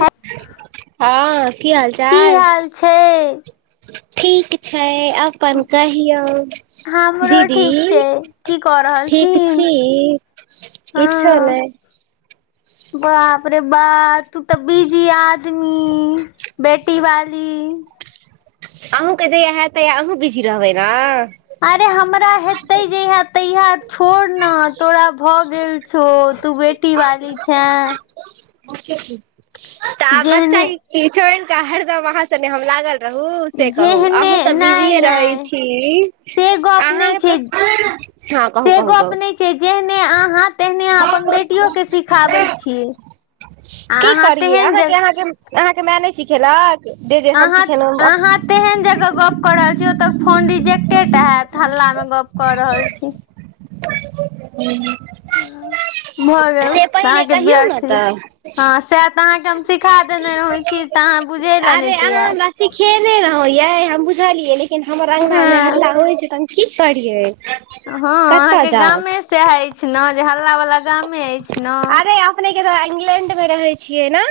हं। हँ की हाल चाल, छै ठीक छै अब अपन कहियौ। हमरो ठीक दीदी छै की कऽ रहल छी ठीक छी। किछो नहि।। बापरे बा तू तऽ बीजी आदमी बेट बेटी वाली अहूँके जहिया हयत तहिया अहूँ बिजी रहबै ने अरे हमरा हेतै जहिया तहिया छोड़ ने तोरा भऽ गेल छौ तू बेटी वाली छें। तऽ आब जेहने बच्चा के छोड़ि कऽ हरदम अहाँ संगे हम लागल रहू रहू से कहू जेहने अहूँ तऽ नहि बिजीए रहै नहि छी। से गप नहि अहाँ छै, तऽ हँ कहू से कहू गप कहू नहि छै जेहने अहां तेहने अहाँ अपन बेटियो के सिखाबै छियै आ की अहाँ करियै तेहन जे अहाँके अहाँके अहाँके माय नहि सिखेलक जे जे हम अहां सिखेलहुँ अहाँ तेहन जगह गप कऽ रहल छी ओतऽ फोन रिजेक्टेड हैत हल्लामे गप कऽ रहल छी। ह [unintelligible] भऽ गेल पहिले अहाँके कहियौ ने व्यर्थे तऽ हँ, सएह तऽ अहाँके हम सिखा देने रहौं तऽ अहाँ बुझै ले नहि तैयार चेने ने होइयै हम बुझलियै, लेकिन हमर अङ्गना मे हँ हल्ला होइ छै तऽ हम की करियै हँ, कतऽ अहाँके जाउ गामे सएह अछि ने जे हल्लावला गामे अछि ने अरे अपने के त इंग्लैंड में रहे छियै ने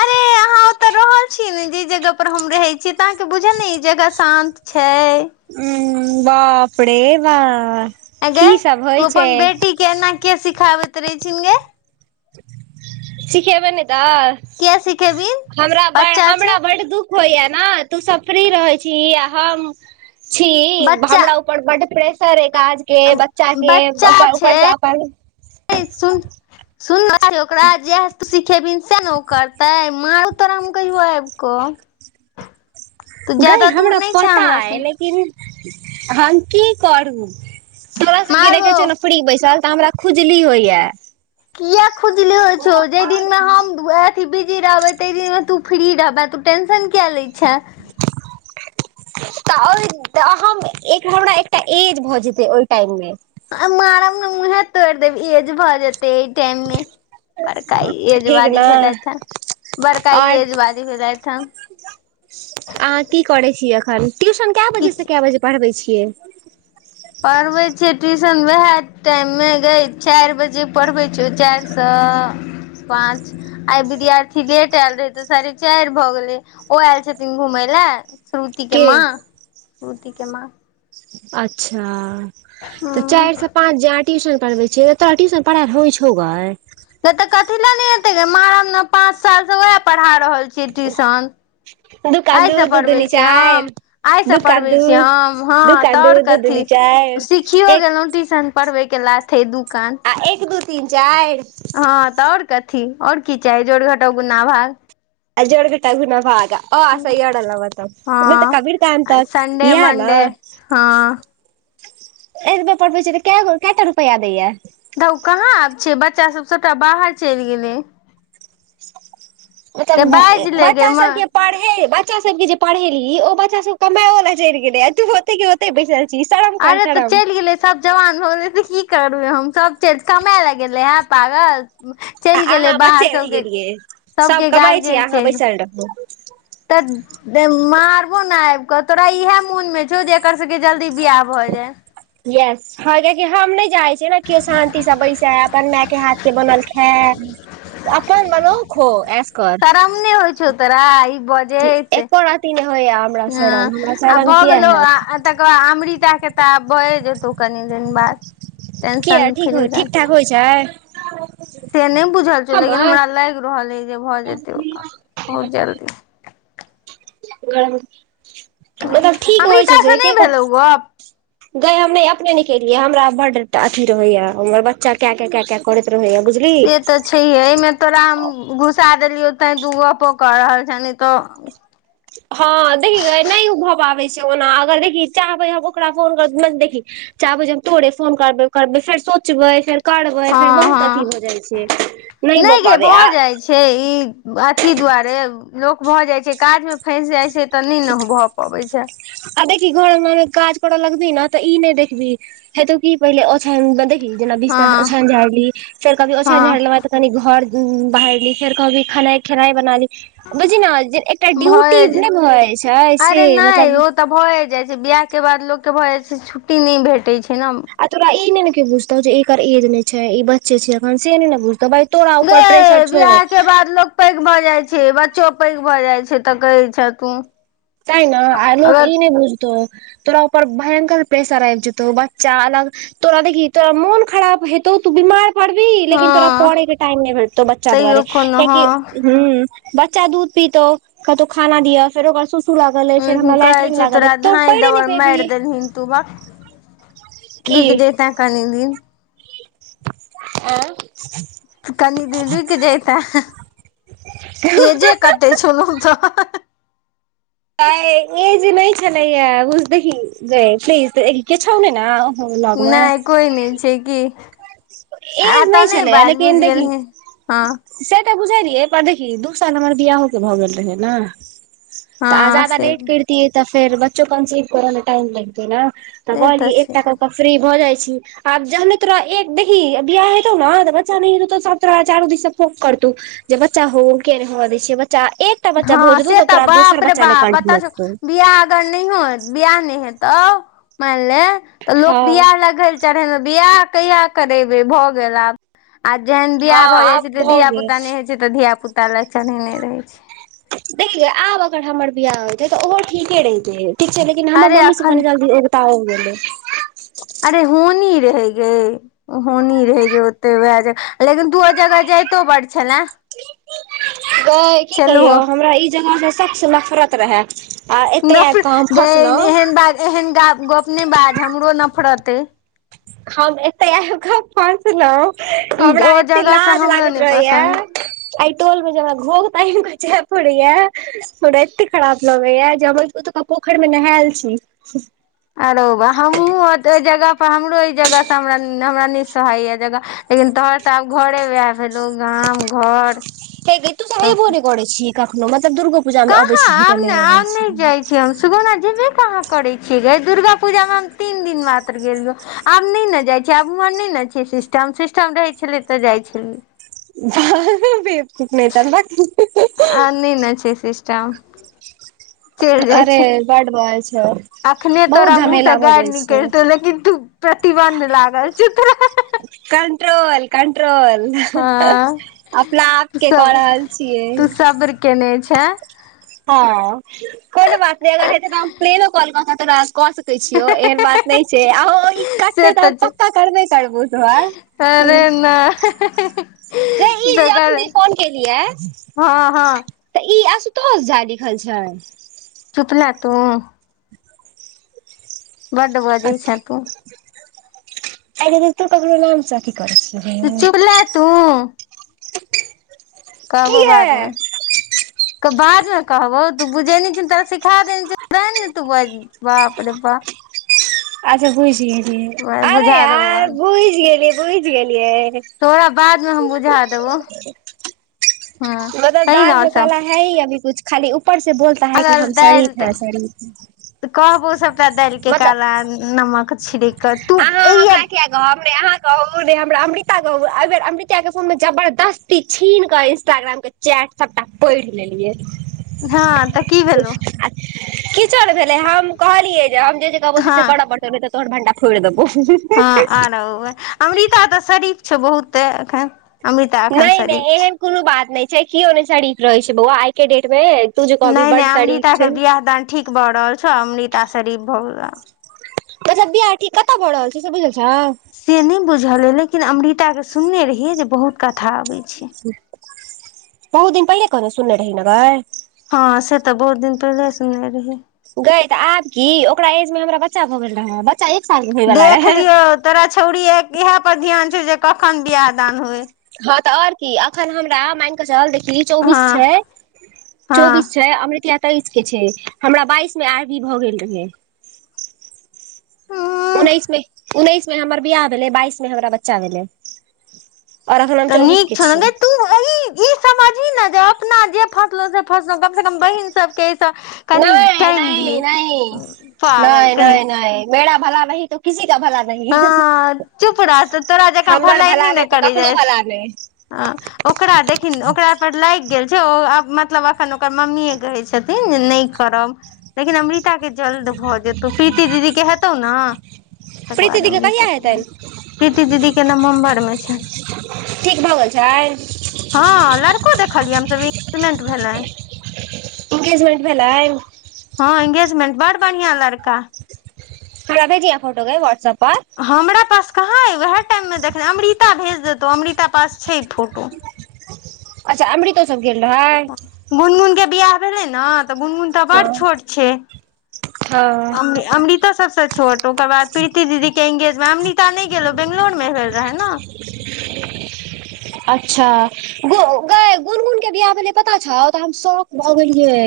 अरे अहाँ ओतऽ रहल छी ने जै जगह पर हम रहै छी तऽ अहाँ के बुझल ने ई जगह शांत छै। उ बाप रे बा, ऐ गै की सब तू होइ छै अपन बेटी एना किया सिखाबैत रहै छी यै सिखेबै ने तऽ किया सिखेबीन हमरा भाइ बच्चा छै हमरा भाइ के दुख होइये ने तू सब फ्री रहै छीही हम छी बच्चा हमरा बड प्रेशर अछि काज के, बच्चा के ऊपरसँ अपन ऐ सुन सुन ओकरा जयह सीख खेबही सैह ने ओ करतै, मारबौ तोरा हम कहियो आबि कऽ तू गई ज्यादा दूर हमरा नहि छै पता हमरा सँ अछि लेकिन हम की करू तोरा सब के देखेै मारबो छेलौ खुपरी बैसल तऽ हमरा खुजली होइया किया खुजली होइ छौ। जैय दिनमे हम अथी बिजी रहबै तैय दिनमे तू फ्री रहबें तू टेंशन किए लै छेँं। [unintelligible] तऽ ओय तऽ एक हमरा एकटा एअज भऽ जेतेै ओय टाइम मे मारब ने मुँहे तोइड़ देब एअज भऽ जेतै एय टाइम मे बड़का एज ठीक वाली ने भेलैथ हेँं बड़का एज वाली भेलैथ हेँं। आहाँ की करै छीयै एखन ट्यूशन कए बजे किछ सँ कए बजे पढ़बै छियै। पढ़बै छियै ट्यूशन उएह टाइम मे जै चैर बजे पड़बै छैय चैर सँ पाँच आय विद्यार्थी लेट एयल रहे तऽ साढ़े चैर भऽ गेलै ओ एयल छथिन घूमैय लए श्रुति के माँ श्रुति के माँ अच्छा तऽ हँ चैर सँ पाँच जे आहाँ ट्यूशन पढ़बेै छियै तोरा ट्यूशन पड़ेल होय छौ गेै ततऽ कथी लए ने हेतै गे महारा ने पाँच सालसँ उएह पढ़ा रहल छियै ट्यूशन। दूकान आय दू सँ दू पढ़बेै दूनी छियै हम चारि आयसँ दूकान पढ़बेै दू छियै हम हँ दूकान तऽ दू और दू कथी दूनी चारि सिखियो एक गेलौ ट्यूशन पढ़बेै के लाथे दु कान। आ एक, दू, तीन, चैर। हँ, तऽ और कथी ओर की चाही जोड़, घटाव, गुना भाग। आ जोर, घटाव घुना भागा। अ, आ से य, र, ल, व तक नै तऽ हँ कबीर कान तक संडे याह मंडे नऽ। हँ एतबे पढ़बै छियै कए गो केएटा रुपैआ देैया। धौउ कहाँ छै बच्चा सब सबटा बाहर चैल गेलै। ओ तब रे न बाजि ले गे बच्चा माँ सब के पड़हे बच्चा सब के जे पड़हेलही ओ बच्चा सब कमेओ लए चैल गेलेै तू ओतै के ओेतेै बैसल छी शरम कर अरे तऽ शरम चैल गेलै। सब जवान भऽ गेलेै तऽ की करबै हम सब चैल कमेए लेए गेलेै हेंँ पागल। आ चैल गेलै अहाँ बाहर बच्चे रहि सबके गेलियै सब -सबके कमाइ छी गार्जियन छै। [unintelligible] तऽ [unintelligible] मारबो ने आइब कऽ तोरा इहे मोन मे छौ जे एकर सबके जल्दी बियाह भऽ जाय। यस हँ कियाकि हम नै चाहै छियै ने कियो शान्ति से बैसे है अपन मेय के हाथ के बनल खेए। अपन बनो खो एस शरम नई होय छौ तोरा ई बजेैत एको रती नहि होइया हमरा हँ। शरम हमरा आब शरम भऽ किया गेलौ हैत आ तकर बाद अमृता के तऽ आब भए जेतौ कनि दिन बाद। टेंशन फ्री राख। चैय। से नै बुझल छौ लेकिन हमरा लाइग रहल अइ जे भऽ जेतै ओकर बहुत जल्दी। मतलब ठीक होइ छै जे अमृतासँ नहि के कह भेलौ गप गैय हम नै अपने केलियै हमरा बड अथी रहेै या हमर बच्चा के कें कें कें कें करैत रहैया बुझलीही। छैेहे अइ मे तोरा हम घुसा देलियौ तेै तु गपो कऽ रहल छें नै तऽ। हँ देखीगे नै भऽ पाबै छै ओना अगर देखी चाहबै ओकरा फोन कर देखी चाहबय जे तोड़े फोन करबै करबै फेर सोचबै फेर करबै फेर हँ बहुत अथी हँ भ जाइ छैय नहि भऽ पाबैये आ आ छैय ई अथी दुआरे लोक भऽ जाइ छैय काजमे फँसि जाइ छैय तऽ नहि ने भऽ पबैत छैय। आ देखि घरमे म काज कर लगबी ने तऽ ई नहि देखबी हेतौ की पहिले ओछान बदैल ली जेना बिस्तर हँ ओछान झाइड़ली फेर कहभी हँ ओछान झाइड़लेबे त कनि घर बहाइरली फेर कहबी खेनाइ खेनाइ बना ली बुझी ने जे एकटा ड्यूटी भए जा नहि भऽ जाइ छैय से अरे नहि मतलब ओ तऽ भए जाइ छैय बियाह के बाद लोकके भऽ जाइ छैय छुट्टी नहि भेटै छैय ने। आ तोरा ई नहि ने क्यो बुझतौ जे एकर एज ने छैय ई बच्चे छैय अखन से नहि ने बुझतौ भाइ गै बिआहके बाद लोक पैघ भऽ जाइ छैय बच्चो पैघ भऽ जाइ छैय तऽ कहै छैं तू। तै ने आ लोक ई नहि बुझ तौ तोरा उपर भयंकर प्रेसर आबि जेतौ बच्चा अलग। तोरा देखी तोरा मन खराब हेतौ त बीमार परभी हँ लेकिन तोरा पड़यके टाइम नहि भेटतौ बच्चा तैयो दुआारे कोनो हँ कियाकि, हँ। बच्चा दूध पीतौ कहतो खाना दिय फेर ओकर लागल अइ फेर ह हमरा कहै लैट्रिन छौ लागल अइ तोरा तऽ धाँइ पढ़े नहि दबड़ पेबही मारि देलही तू भक। रूइक जेत कनि दीन। एँ। कनि दिन रुकि जैतें। एजे कते छलहु तो गै एज नहि छलैये बुझ देखी गै प्लीज क्यो छौ ने ने। लगमे नहि कोइ नहि छै कि। आ एज तऽ नहि छलैया बाजि लेकिन बुझि देखी गेलही हँ। से तऽ बुझलियै पर देखी दू साल हमर बियाहोक भऽ गेल रहै ने। त आ हँ जादा से लेट करतीयै तऽ फेर बच्चो कंसीव करऽ मे टाइम लगतै ने। तऽ से कहलियै छै एकटा कऽ क फ्री भऽ जाइ छी। आब जहने तोरा एक देखही बियाह हेतौ ने त बच्चा नय हेतौ तो सभ तोरा चारू दिस से पोक करतौ जे बच्चा हो किए नय होव दै छियै बच्चा एक हँ से तऽ बाप रे बाप पता मौकतौ बि अगर नहियो बियाह नहि हेतौ मानि ले त लोक हँ बियाह लग चढ़ेने बियाह कहिया करेबे भऽ गेल आब। आ जेहन हँ वियाह भऽ जाइ आब छैय तऽ भऽ धिया गेल पुता नहि होइ छैय तऽ धिया पुता ले चढ़ेने रहैत छैय। देखी गै आब अगर हमर बियाह होेयतै तऽ ओहो ठीके रहिते। ठीक छैय लेकिन हमर अरे मम्मीसँ अखन कनि जल्दी उगताओ गेलै। अरे होनी रहय गै। ओ होनी रहै जे ओते वएह जगह लेकिन तू ओ जगह जाइतो बड़ छले। गै की कहियौ छलहो हमरा ई जगह से सच्छ नफरत रहए। नफ गै एहन बात गप नय बाज हमरो नफरत अइ। हम एते आबिके फसलहुँ ई हमरा ओ एते जगह से लाज हमरो लागैत नहि रहैया। पसन्द आइ टोल मे जे हमरा घोघ तानिके जाय पड़ैया। हमरा एते खराब लगैया जे हम ओतुका पोखरिमे नहायल छी। आरो बा हमहूँ ओहि जगहपर हमरो एहि जगहसँ हम हमरा नहि सोहाइए जगह। लेकिन तोहर तऽ आब घरे वएह भेलहु गाम, घर। हे गै तू त ऐबो सबटा नहि करे छी कखनो मतलब दुर्गो पूजामे अबै कहाँ छीही आब त ने नहि आब अबैत छी। जाइ हम सुगौना जेबे कहाँ करै छियै गै, दुर्गापूजा में हम तीन दिन मात्र गेलियौ। आब नहि ने जाइ छैै, आब ओम्हर नहि ने छै सिस्टम, सिस्टम रहै छलै तऽ जाइ छलियै। भऽ भ खूफ नहि त। आ नहि ने छै, सिस्टम। चलि जाइ अरे छी, बड बाजै छै अखने तोरा बहुत मुँह से झमेला भऽ गारि जाइ छै निकलतौ, लेकिन तू। प्रतिबन्ध लागल छौ तोरा। कंट्रोल-कंट्रोल। हँ अपना आपके कऽ रहल छियै। कयने छै। हँ, कोनो बात नइ अगर हेतै तऽ फेरो काँल कऽ के तोरा कऽ सकै। कहै छियौ, एहन बात नहि छै आ ई से कटतै तऽ छै पक्का करबे करबौ तोहर। अरे, न। गै ई जे गग, अखन र जे फोन केलियै हँ हँ। तऽ ई आशुतोष झा लिखल छै। चुप ले तो। [unintelligible] बड्ड बजै छैं तू। अगैं तु ककरो नामसँ अथि करै छीही। तू चुपला तू कहबो किया बाद में। क बाद में कहबौ, तू बुझेने छीही तोरा सिखा देने छी ने तू ब। बापरे बा। अच्छा बुइझ गेलिये, अरे बुझा देबो यार बादमे बुइच गेलि। बुइझ गेलियै। तोरा बादमे हम बुझा देबो हँ मतलब कही ने दाल आओर में सब काला है। है ही अभी कुछ, खाली ऊपर से बोलता है कि अगर हम दालि सरीफ हैं, सरीफ है। तऽ कहबो सभटा दालिक के मतलब काला नमक छिड़ैक। अहाँ हमरा किया कह हम अहाँ। कहु ने हमरा अमृता कह अइबेर अमृता के फोन में जबरदस्ती छीन कऽ इंस्टाग्राम के। चैट सबटा पढ़ि लेलियै। हँ तऽ की भेलौहु। किछौ ने भेलै, हम कहलियै जे हम जे-जे कहबो से-से हँ करऽ पड़तौ, नइ तोहर भंडा। फोड़ देबौ। हँ आरोबहि, अमृता तऽ शरीफ छौ बहुते एखन। अमृता एखन नइ- शरीफ नइ एहन छै कोनो बात नहि छै, किओ ने सरीफ रहे छै बौआ आइ के डेट में। नइ-नइ अमृता के बियाह दान ठीक भऽ रहल छौ, अमृता शरीफ भऽ गेलौ आब। अच्छा बियाह ठीक कतऽ भ रहल छै, से बुझहल छौ। से नइ बुझल अइ लेकिन अमृता के सुनने रहिये जे बहुत कथा अबै छै। बहुत दिन पहिले, कहने सुनने रही न गै। हँ से तऽ बहुत दिन पहिले सुनने रहीय। गय तऽ आब की ओकरा एज में हमरा बच्चा भऽ गेल रहए। च्चा एक साल के। होय वाला देख रहै लियौ तोरा छौड़ी इएह पर ध्यान छौ जे कखन बियाह दान होए। हँ तऽ आऔर की एखन हमरा मानि कऽ चल देखी। चौबीस हँ छै, हँ चौबीस छै, अमृतिया। तैइस के छै हमरा बाइस में आरभी भऽ गेल रहयै। उम्म उन्नैस मे उन्नैस मे हमर बियाह भेलै बाइस मे हमरा बच्चा भेलै। आओर अखन हम तऽ चौबीस नीक के छौ ने गै छियै तू अही ई समझी ने जे अपना जे फसलहुं से फसलहु कम से कम बहिन सबके ऐ स कनि नहि टेंग नहि दिये नहि पागल नहि कहीं नहि [unintelligible] नहीं हँ चुप रह तऽ तोरा जकाँ हमर भलानै तऽ ककरो भलानै। आ ओकरा देखिन ओकरा पर लागि गेल छै ओ मतलब अखन ओकर मम्मीए कहै छथिन जे नहि करब लेकिन अमृता के जल्द भऽ जेतौ प्रीति दीदी के हेतौ न प्रीतिदि केे कहिया हेतेन? प्रीति दीदी के नवम्बर मे छेन। ठीक भऽ गेल छै। हँ लड़को देखलियै हमसभ एंगेजमेंट भेले। एंगेजमेंट भेलैन। हँ एंगेजमेंट बड़ बढ़िआँ लड़का। हमरा भेजिहँ फोटो गै वाट्सप पर। हमरा पास कहाँ अइ ओएह टाइममे देखने अमृता भेज देतो अमृता पास छै फोटो। अच्छा अमृतो सब गेल रहै? गुनगुन के बियाह भेले ने तऽ गुनगुन तऽ हँ बड़ छोट छै। हँ [unintelligible] अमृता सबसँ छोट ओकर बाद प्रीति दीदी के एंगेजमेंट अमृता नहि गेलो बेैंगलोर मे भेल रहेनि न। अच्छा। गे गुनगुन के बियाह भेलै पता छौ त हम शौक भऽ गेलियै।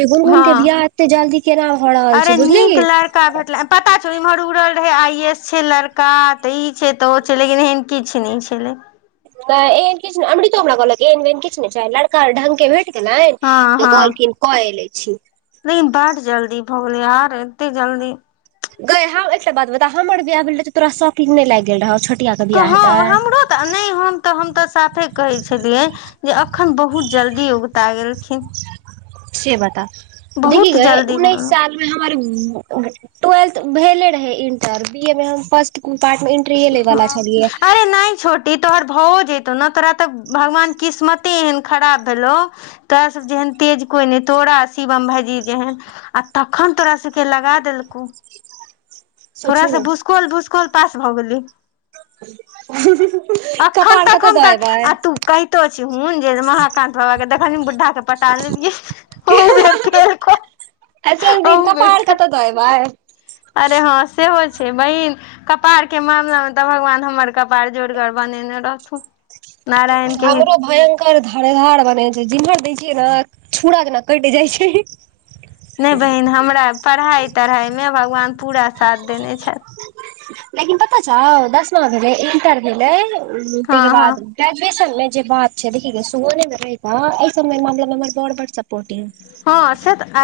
जे गुनगुन हँ के बियाह एते जल्दी केना भ रहल छै बुझली। [unintelligible] भेटल पता छौ इमहर उड़ल रहे आई एस छै लड़का तऽ ई छै तऽ ओ छै लेकिन [unintelligible] किछ नहि छलै। नै एहन किछ ने अमृतो हमरा कहलक गै एहन बहिन किछू नहि छय लड़का ढंङके भेट [unintelligible] हँ हँ कहलखिन कएले छी। लेकिन बड जल्दी भऽ गेलै यार एते जल्दी गै एकटा बात बता हमर बियाह भेल रहै तोरा शौकिंग नहि लागि गेल रहौ छोटिया के तऽ बियाह हँ हेतै हमरो तऽ नहि हम तऽ हम तऽ साफे कहै छलियै जे अखन बहुत जल्दी ओगता गेलखिन। से बता देखी बहुत गय जल्दी उन्नैस साल हमर टूवेल्थ भेले रहै इन्टर बी ए मे हम फस्ट पार्ट में हँ अरे नहि छोट ई तोहर भऽओ जइतौ ने तोरा तऽ भगवान किस्मते एहन खराब भेलौ तोरा सभ जेहेन तेज कोइ नहि तोरा शिवम भाइजी जेहेन। आ तखन तोरा सख लगा देलको थोड़ा सोचही से भुसकोल भुसकोल पास भऽ गेलै। ह [unintelligible] अखन तक हम त आ तू कहितो छी हुन जे महाकान्त बाबा के देखनि बुद्ढा के पटा लेलिये [unintelligible] [unintelligible] कपार कतय देय आइबे। अरे हँ सेहो छै बहिन कपार के मामलामे तऽ भगवान हमर कपार जोरगर बनेने रहथु। हमरे भयं कर धरे धार बनेने छै जिम्हर दै छियै ना छूरा जेना कटि जाइ छै। हे हे। नहि बहिन हमरा पढ़ाइ तढ़ाइमे भगवान पूरा साथ देने छथि। लेकिन पता छौ दसमा भेलै इन्टर भेलै तैके हँ हँ बाद ग्रेजुएशन मे जे बात छै देखही ने [unintelligible] में रहीक अइ सब मामला मे हमर बड़ बड सपोर्टिव। हँ से त आइ